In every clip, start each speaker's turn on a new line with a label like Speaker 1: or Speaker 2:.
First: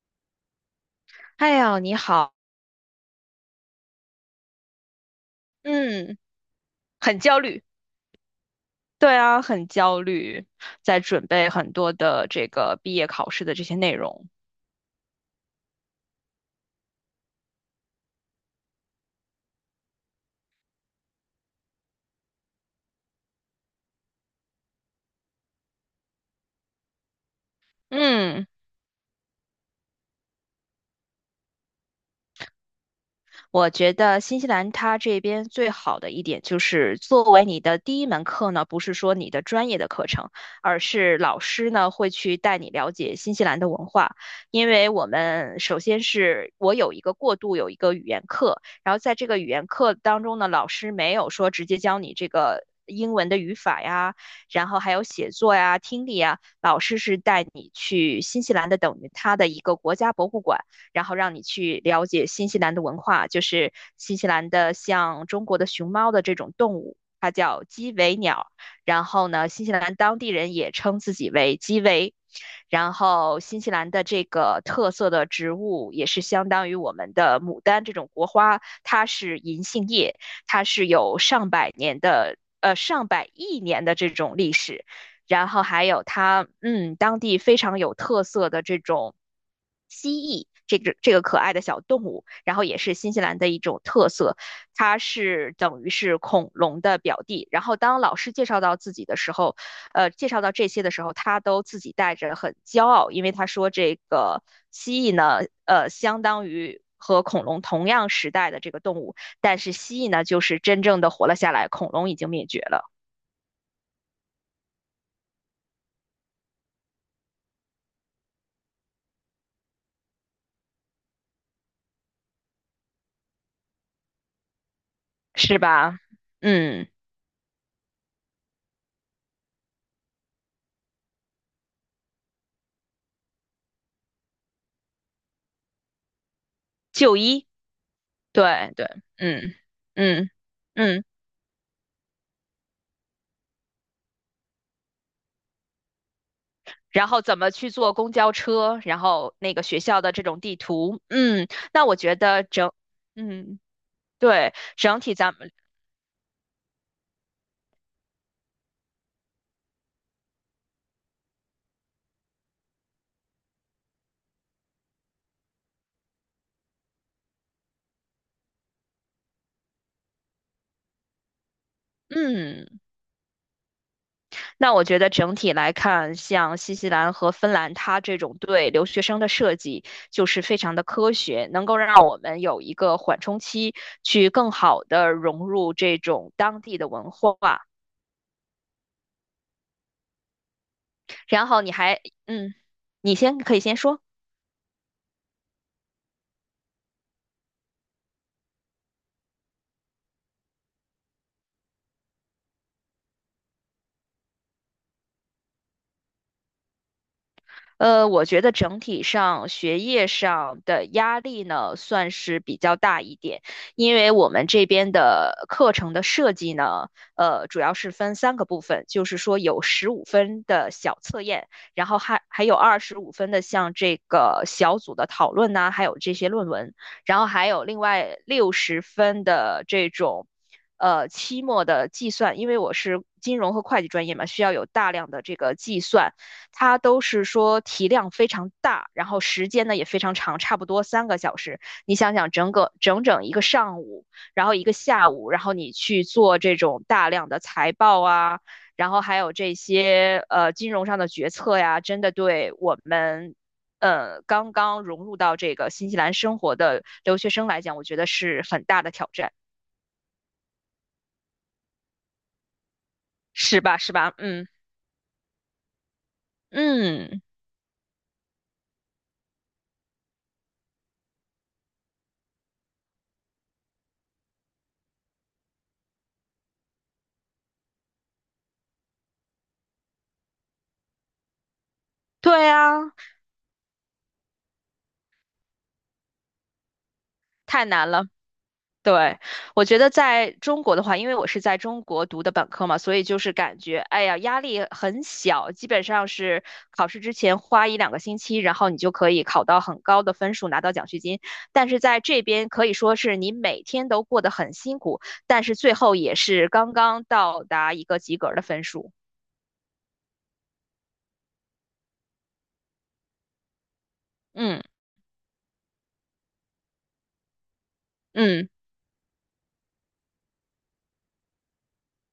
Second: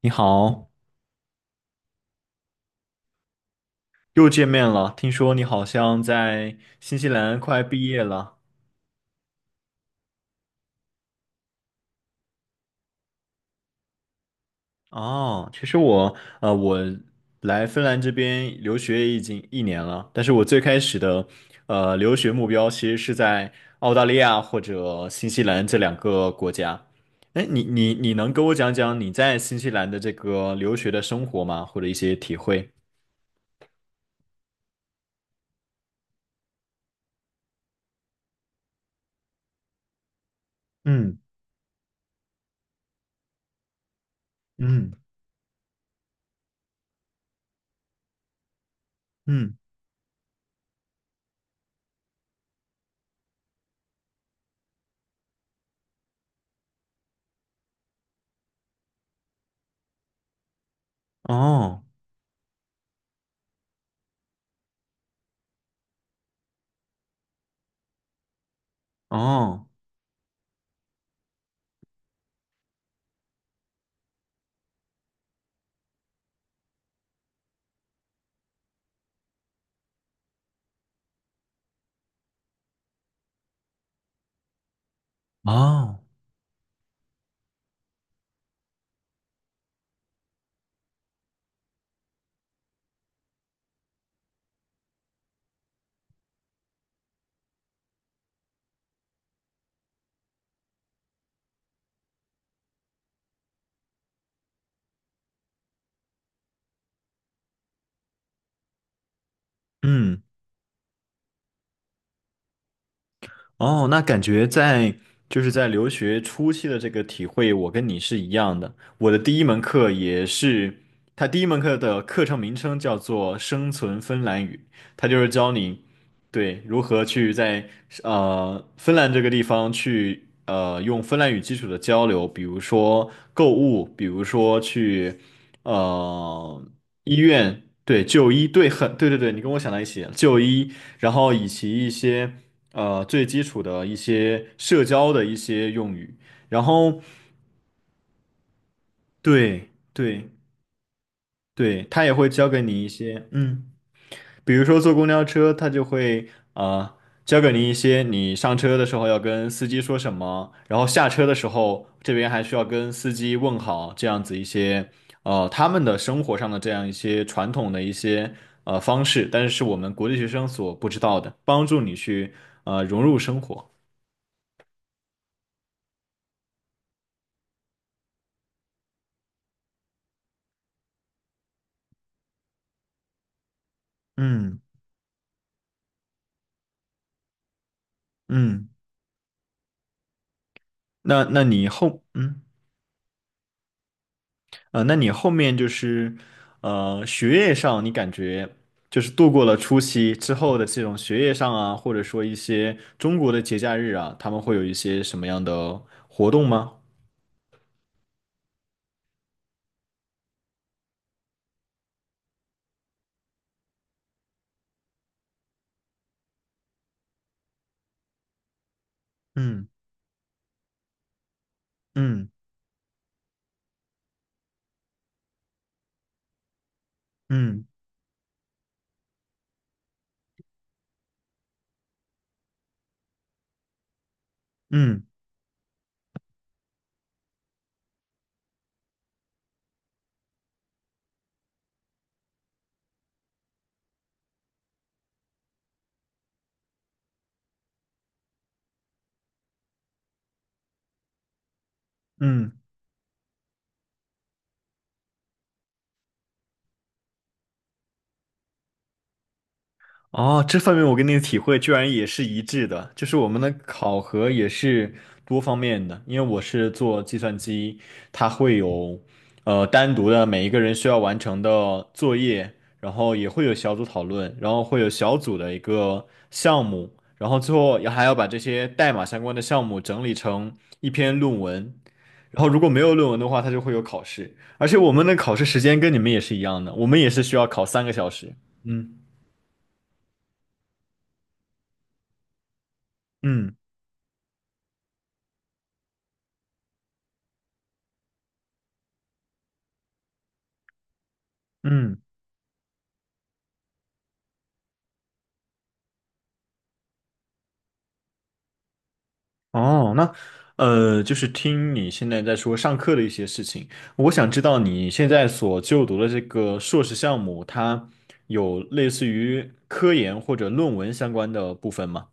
Speaker 1: 你好，
Speaker 2: 哎呀，你好。
Speaker 1: 又见面了。听说你好像
Speaker 2: 嗯，
Speaker 1: 在新西
Speaker 2: 很
Speaker 1: 兰
Speaker 2: 焦
Speaker 1: 快
Speaker 2: 虑。
Speaker 1: 毕业了。
Speaker 2: 对啊，很焦虑，在准备很多的这个毕业考试的这些内容。
Speaker 1: 哦，其实我来芬兰这边留学已经一年了，但是我最开始的留学目标其实是在澳大利亚或者新西兰这两个国家。哎，你能跟
Speaker 2: 嗯。
Speaker 1: 我讲讲你在新西兰的这个留学的生活吗？或者一些体会？
Speaker 2: 我觉得新西兰它这边最好的一点就是，作为你的第一门课呢，不是说你的专业的课程，而
Speaker 1: 嗯
Speaker 2: 是老师呢会去带你了解新西兰的文化。因为
Speaker 1: 嗯
Speaker 2: 我们首先是我有一个过渡，有一个语言课，然后在这个语
Speaker 1: 嗯，
Speaker 2: 言课当中呢，老师没有说直接教你这个英文的语法呀，然后还有写作呀、听力呀，老师是带你去新西兰的，等于它的一个国家博物馆。然后让你去
Speaker 1: 哦
Speaker 2: 了解新西兰的文化，就是新西兰的像中国的熊猫的这种动物，它叫鸡尾鸟。然后呢，
Speaker 1: 哦
Speaker 2: 新西兰当地人也称自己为鸡尾。然后新西兰的这个特色的植物也是相当于我们的牡丹这种国花，它是银杏叶，它是有上百年的上百亿年的这种历史，然后还
Speaker 1: 哦，
Speaker 2: 有它当地非常有特色的这种蜥蜴。这个可爱的小动物，然后也是新西兰的一种特色，它是等于是恐龙的表弟。然后当老师介绍到自己的时候，介绍到这些的时候，他都自己带着很骄傲，因为他说这个蜥蜴呢，相当于和恐龙同样时代的这个动物，但是蜥蜴
Speaker 1: 嗯。
Speaker 2: 呢，就是真正的活了下来，恐龙已经灭绝了。
Speaker 1: 哦，那感觉就是在留学初期的这个体会，我跟你是一样的。我的第一门课也是，它第一门课的课程名称叫做《生存芬兰语》，它就是教
Speaker 2: 是
Speaker 1: 你
Speaker 2: 吧？
Speaker 1: 对如
Speaker 2: 嗯，
Speaker 1: 何去在芬兰这个地方去用芬兰语基础的交流，比如说购物，比如说去呃医
Speaker 2: 就医，
Speaker 1: 院，对就医，对
Speaker 2: 对对，
Speaker 1: 很对对对，你跟
Speaker 2: 嗯
Speaker 1: 我想到一起，
Speaker 2: 嗯
Speaker 1: 就医，
Speaker 2: 嗯。
Speaker 1: 然后以及一些。最基础的一些社交的一些用语，然后
Speaker 2: 然后怎么去坐公交车，然后那个
Speaker 1: 对
Speaker 2: 学校的这
Speaker 1: 对
Speaker 2: 种地图。嗯，
Speaker 1: 对，
Speaker 2: 那我
Speaker 1: 他也
Speaker 2: 觉
Speaker 1: 会
Speaker 2: 得
Speaker 1: 教给你一些，
Speaker 2: 嗯，
Speaker 1: 嗯，
Speaker 2: 对，
Speaker 1: 比如说坐
Speaker 2: 整
Speaker 1: 公
Speaker 2: 体
Speaker 1: 交
Speaker 2: 咱们，
Speaker 1: 车，他就会呃教给你一些你上车的时候要跟司机说什么，然后下车的时候这边还需要跟司机问好，这样子一些他们的生活上的这样一些传统的一些方式，但是是我们国际学生所不知道的，帮助你去
Speaker 2: 嗯。
Speaker 1: 融入生活。
Speaker 2: 那我觉得整体来看，像新西兰和芬兰，它这种对留学生的设计就是非常的科学，能够让我们有一个缓冲期，去更
Speaker 1: 嗯
Speaker 2: 好的融入这种当地的文化。
Speaker 1: 嗯。那那
Speaker 2: 然后
Speaker 1: 你
Speaker 2: 你还，
Speaker 1: 后嗯
Speaker 2: 嗯，你先可以先说。
Speaker 1: 那你后面就是学业上，你感觉就是度过了初期之后的这种学业上啊，或者说一些中国的节假日啊，他们会有一些什么样的活动吗？
Speaker 2: 我觉得整体上学业上的压力呢，算是比较大一点，因为我们这边的课程的设计呢，主要是分三个部分，就是说有
Speaker 1: 嗯
Speaker 2: 十五分的小测验，然后还
Speaker 1: 嗯
Speaker 2: 还有25分的像这个小组的讨论呐、还有这些论文，然后还
Speaker 1: 嗯
Speaker 2: 有另外60分的这种，期末的计算，因为我是金融和会计专业嘛，需要有大
Speaker 1: 嗯
Speaker 2: 量的这个计算，它都是说体量非常大，然后时间呢也非常长，差不多3个小时。你想想，整个整整一个上午，然后一个下午，然后你去做这种大量的财报啊，然后还有这些金融上的决策呀，真的
Speaker 1: 嗯。
Speaker 2: 对我们刚刚融入到这个新西兰生活的留学生来讲，我觉得是很大的挑战。
Speaker 1: 哦，这方面我跟你的体会居然也是一致的，就是我们的
Speaker 2: 是吧？是
Speaker 1: 考
Speaker 2: 吧？
Speaker 1: 核
Speaker 2: 嗯
Speaker 1: 也是多方面的，因为我是做计
Speaker 2: 嗯，
Speaker 1: 算机，它会有单独的每一个人需要完成的作业，然后也会有小组讨论，然后会有小组的一个项目，然后最后也还要把这些代码相关的项目整理成一篇论文，然后
Speaker 2: 对
Speaker 1: 如果没
Speaker 2: 啊，
Speaker 1: 有论文的话，它就会有考试，而且我们的考试时间跟你们也是一样的，我们也是需要考
Speaker 2: 太
Speaker 1: 三个
Speaker 2: 难了。
Speaker 1: 小时。嗯
Speaker 2: 对，我觉得在中国的话，因为我是在中国读的本科嘛，所以就是
Speaker 1: 嗯。
Speaker 2: 感觉，哎呀，压力很小，基本上是考试之前花一两个星期，然后你就可以考到很高的分数，拿到奖学金。但是在
Speaker 1: 嗯，
Speaker 2: 这边可以说是你每天都过得很辛苦，但是最后也是刚刚到达一个及格的分数。
Speaker 1: 哦，那就是听你现在在说上课的一些事情，我想知道
Speaker 2: 嗯
Speaker 1: 你现在所就读的这个硕士项目，它
Speaker 2: 嗯。
Speaker 1: 有类似于科研或者论文相关的部分吗？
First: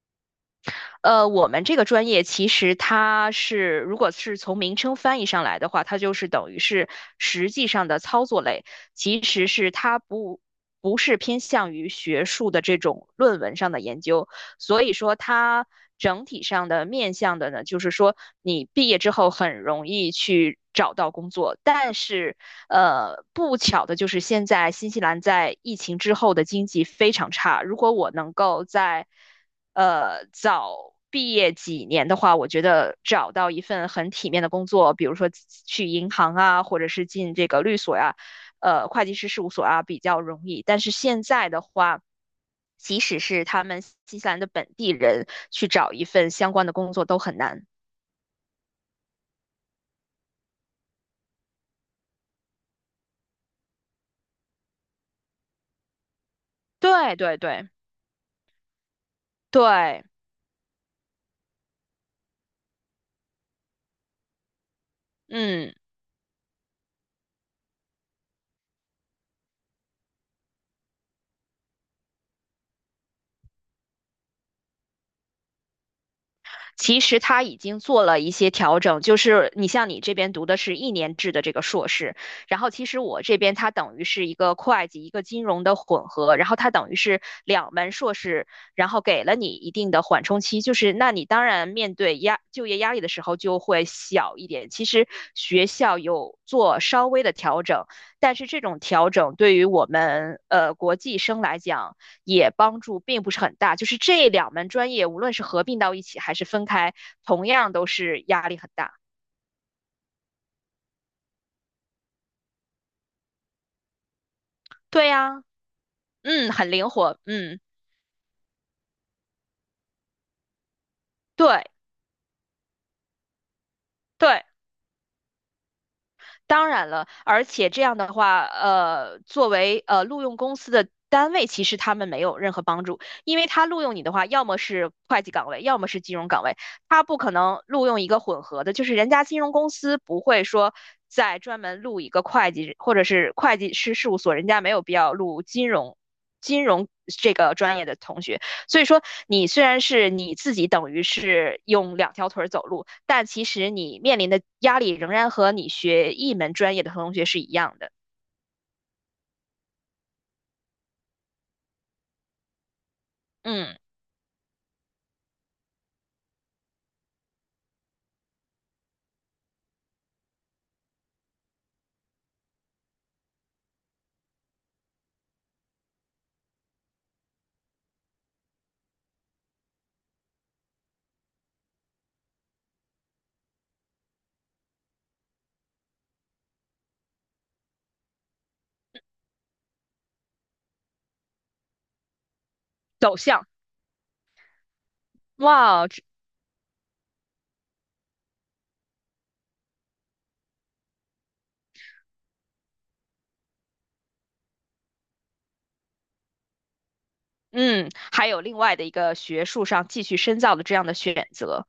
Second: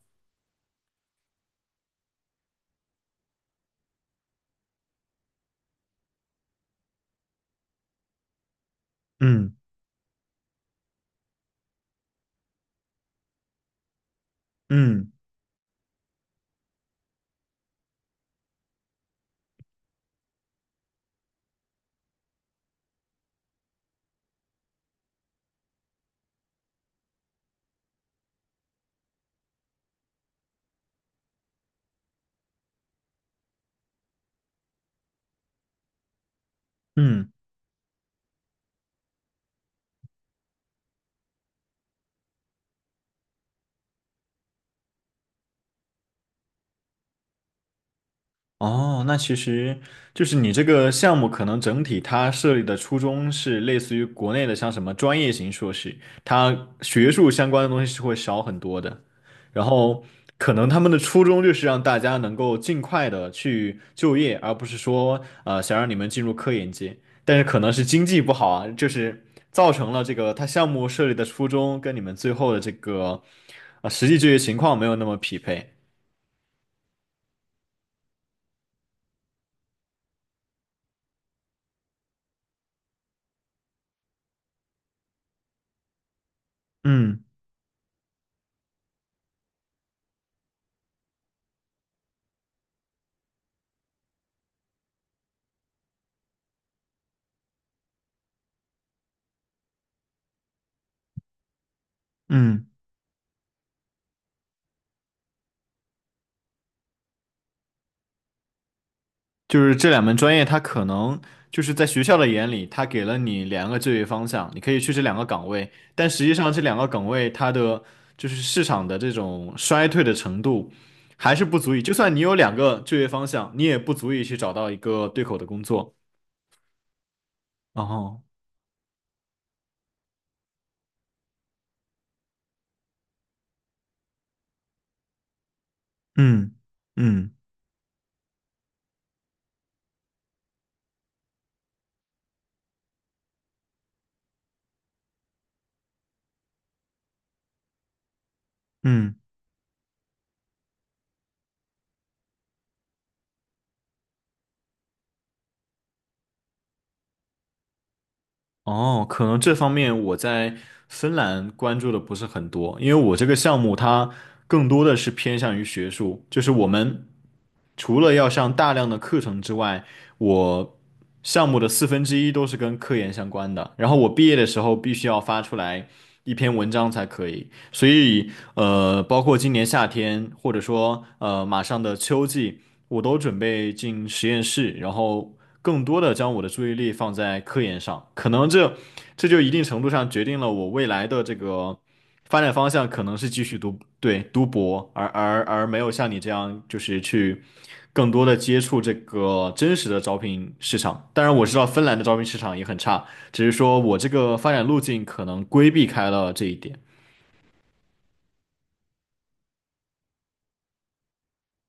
Speaker 2: 我们这个专业其实它是，如果是从名称翻译上来的话，它就是等于是实际上的操作类，其实
Speaker 1: 嗯
Speaker 2: 是它不是偏向于学术的这种论文上的研究，所以
Speaker 1: 嗯
Speaker 2: 说它整体上的面向的呢，就是说你毕业之后很容易去找到工作，但是不巧的就是现在新西兰在疫情之后的经济非常差。如果我能够在早毕业几年的话，我觉得找到一份很体面的工作，比如说去银行啊，或者是
Speaker 1: 嗯。
Speaker 2: 进这个律所呀、会计师事务所啊，比较容易。但是现在的话，即使是他们新西兰的本地人去找一份相关的工作都很难。
Speaker 1: 哦，那其实就是你这个项目可能整体它设立的初衷是类似于国内的像什么专业型硕士，它学
Speaker 2: 对
Speaker 1: 术
Speaker 2: 对
Speaker 1: 相关的
Speaker 2: 对
Speaker 1: 东西是会少很多的。然后
Speaker 2: 对，
Speaker 1: 可能他们的初衷就是让大家能够尽快的去就业，而不是说
Speaker 2: 嗯。
Speaker 1: 想让你们进入科研界。但是可能是经济不好啊，就是造成了这个他项目设立的初衷跟你们最后的这个实际就业情况没有那么匹配。
Speaker 2: 其实他已经做了一些调整，就是你像你这边读的是1年制的这个硕士，然后其实我这边它等于是一个会计、一个金融的混合，然后它等于
Speaker 1: 嗯
Speaker 2: 是2门硕士，然后给了你一定的缓冲期，就是那你当然面对就业压力的时候就会小一点。其实学校有做稍微的调整，但是这种调整对于我们国际生来讲，也
Speaker 1: 嗯。
Speaker 2: 帮助并不是很大。就是这两门专业，无论是合并到一起还是分开，同样都是压力很大。
Speaker 1: 就是这两门专业，它可能就是在学校的眼里，它给了你两个就业方向，你可以去这
Speaker 2: 对
Speaker 1: 两个
Speaker 2: 呀、啊
Speaker 1: 岗位，但实际上
Speaker 2: 嗯，
Speaker 1: 这
Speaker 2: 很
Speaker 1: 两个
Speaker 2: 灵
Speaker 1: 岗
Speaker 2: 活，
Speaker 1: 位它
Speaker 2: 嗯，
Speaker 1: 的就是市场的这种衰退的程度还是不
Speaker 2: 对
Speaker 1: 足以，就算你有两个就业方向，你也不足以去
Speaker 2: 对。
Speaker 1: 找到一个对口的工作。
Speaker 2: 当然了，而且这
Speaker 1: 然
Speaker 2: 样的
Speaker 1: 后，
Speaker 2: 话，作为录用公司的单位，其实他们没有任何帮助，因为他录用你的话，要么是会计岗位，要么是金融岗位，
Speaker 1: 嗯
Speaker 2: 他不可
Speaker 1: 嗯
Speaker 2: 能录用一个混合的，就是人家金融公司不会说再专门录一个会计，或者是会计师事务所，人家没有必要录金融金融这个专业的同学，所以说，
Speaker 1: 嗯。
Speaker 2: 你虽然是你自己等于是用两条腿走路，但其实你面临的压力仍然和你学一门专业的同学是一样的。
Speaker 1: 哦，可能这方面我在芬兰关注的不是很多，因为我这个项目
Speaker 2: 嗯，
Speaker 1: 它更多的是偏向于学术，就是我们除了要上大量的课程之外，我项目的四分之一都是跟科研相关的，然后我毕业的时候必须要发出来一篇文章才可以，所以包括今年夏天或者说马上的秋季，我都准备进实验室，然后更多的将我的注意力放在科研上，可能这就一定程度上决定了我未来的这个发展方向可
Speaker 2: 走
Speaker 1: 能是继
Speaker 2: 向，
Speaker 1: 续读，对，读博，而没
Speaker 2: 哇，
Speaker 1: 有
Speaker 2: 这
Speaker 1: 像你这样就是去更多的接触这个真实的招聘市场。当然，我知道芬兰的招聘市场也很差，只是说我这个发展路径可能规避开了这一点。
Speaker 2: 嗯，还有另外的一个学术上继续深造的这样的选择。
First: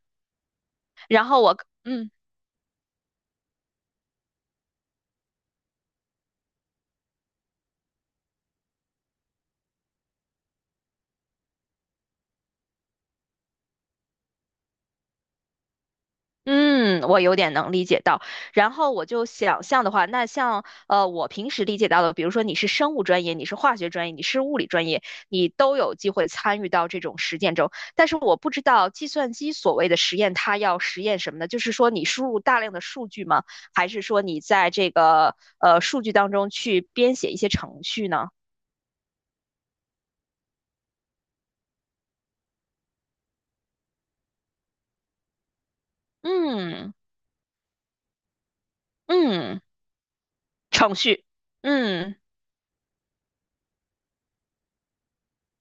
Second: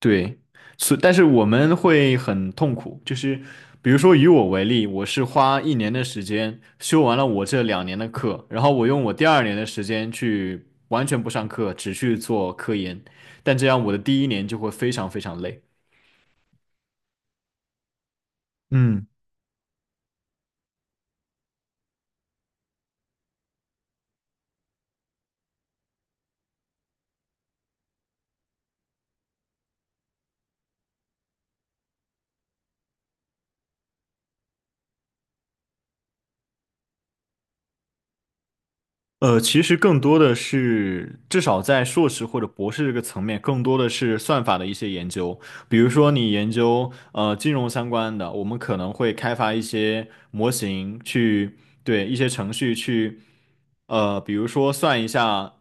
Speaker 1: 对，但是
Speaker 2: 然后
Speaker 1: 我
Speaker 2: 我，
Speaker 1: 们
Speaker 2: 嗯。
Speaker 1: 会很痛苦，就是比如说以我为例，我是花一年的时间修完了我这2年的课，然后我用我第二年的时间去完全不上课，只去做科研，但这样我的第一年就会非常非常累。
Speaker 2: 嗯，我有点能理解到。然后
Speaker 1: 嗯。
Speaker 2: 我就想象的话，那像我平时理解到的，比如说你是生物专业，你是化学专业，你是物理专业，你都有机会参与到这种实践中。但是我不知道计算机所谓的实验，它要实验什么呢？就是说你输入大量的数据吗？还是说你在这个数据当中去编写一些程序呢？
Speaker 1: 其实更多的是，至少在硕士或者博士这个层面，更多的是算法的一些研究。比如说，你研究
Speaker 2: 嗯
Speaker 1: 金融相关的，我们可能会开发
Speaker 2: 嗯，
Speaker 1: 一些模
Speaker 2: 程
Speaker 1: 型
Speaker 2: 序，
Speaker 1: 去，对一
Speaker 2: 嗯。
Speaker 1: 些程序去比如说算一下，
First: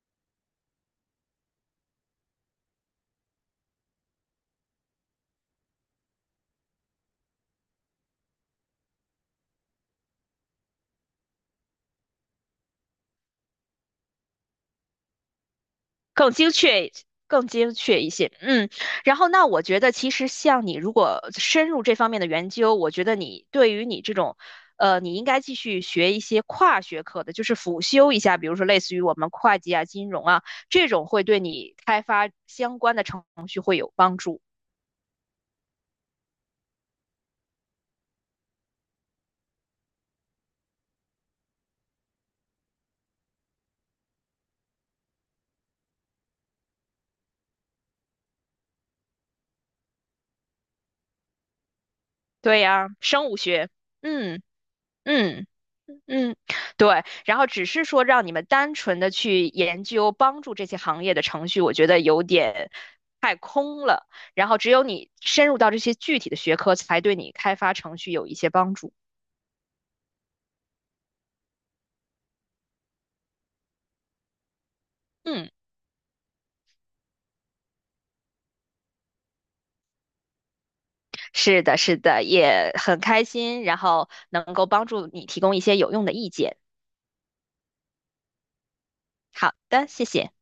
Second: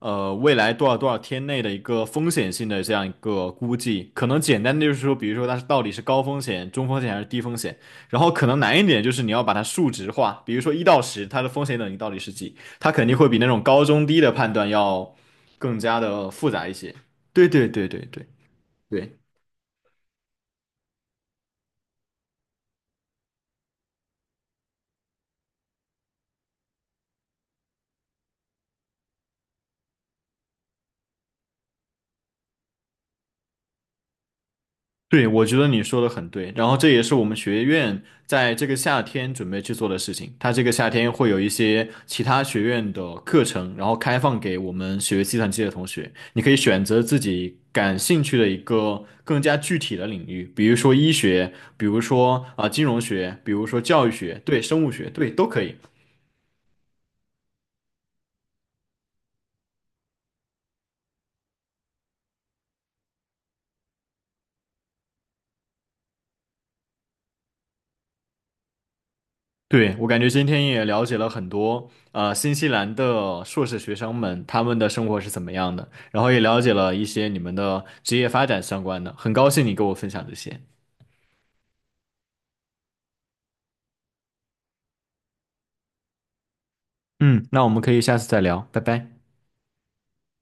Speaker 1: 未来多少多少天内的一个风险性的这样一个估计，可能简单的就是说，比如说它到底是高风险、中风险还是低风险，然后可能难一点就是你要把它数值化，比如说1到10，它的风险等级到底是几，它肯定会比那种高中低的判断要更加的
Speaker 2: 更
Speaker 1: 复
Speaker 2: 精
Speaker 1: 杂一
Speaker 2: 确
Speaker 1: 些。
Speaker 2: 更
Speaker 1: 对对
Speaker 2: 精
Speaker 1: 对对
Speaker 2: 确一
Speaker 1: 对
Speaker 2: 些。嗯，
Speaker 1: 对。
Speaker 2: 然后那我觉得其实像你如果深入这方面的研究，我觉得你对于你这种，你应该继续学一些跨学科的，就是辅修一下，比如说类似于我们会计啊、金融啊这种，会对你开发相关的程序会有帮助。
Speaker 1: 对，我觉得你说的很对，然后这也是我们学院在这个夏天准备去做的事情。它这个夏天会有一些其他学院的课程，然后开放给我们学计算机的同学，你可以选择自己感兴趣的一个更加具体的领域，比如说医学，比如说
Speaker 2: 对
Speaker 1: 啊、金
Speaker 2: 呀，
Speaker 1: 融
Speaker 2: 生物
Speaker 1: 学，比如
Speaker 2: 学，
Speaker 1: 说教育学，
Speaker 2: 嗯
Speaker 1: 对，生物学，对，
Speaker 2: 嗯
Speaker 1: 都可以。
Speaker 2: 嗯，对。然后只是说让你们单纯的去研究帮助这些行业的程序，我觉得有点。然后只有你深入到这些具体的学科，才对你开发程序有一些帮助。
Speaker 1: 对，我感觉今天也了解了很多，新西兰的硕士学生们他们的生活是怎
Speaker 2: 嗯，
Speaker 1: 么样的，然后也了解了一些你们的职业发展相关的，很高兴你跟我分享这些。
Speaker 2: 是的，是的，也很开心，然后能够帮助你提供一些有用的意见。
Speaker 1: 嗯，那我们可以下次再聊，拜拜。
Speaker 2: 好的，谢谢。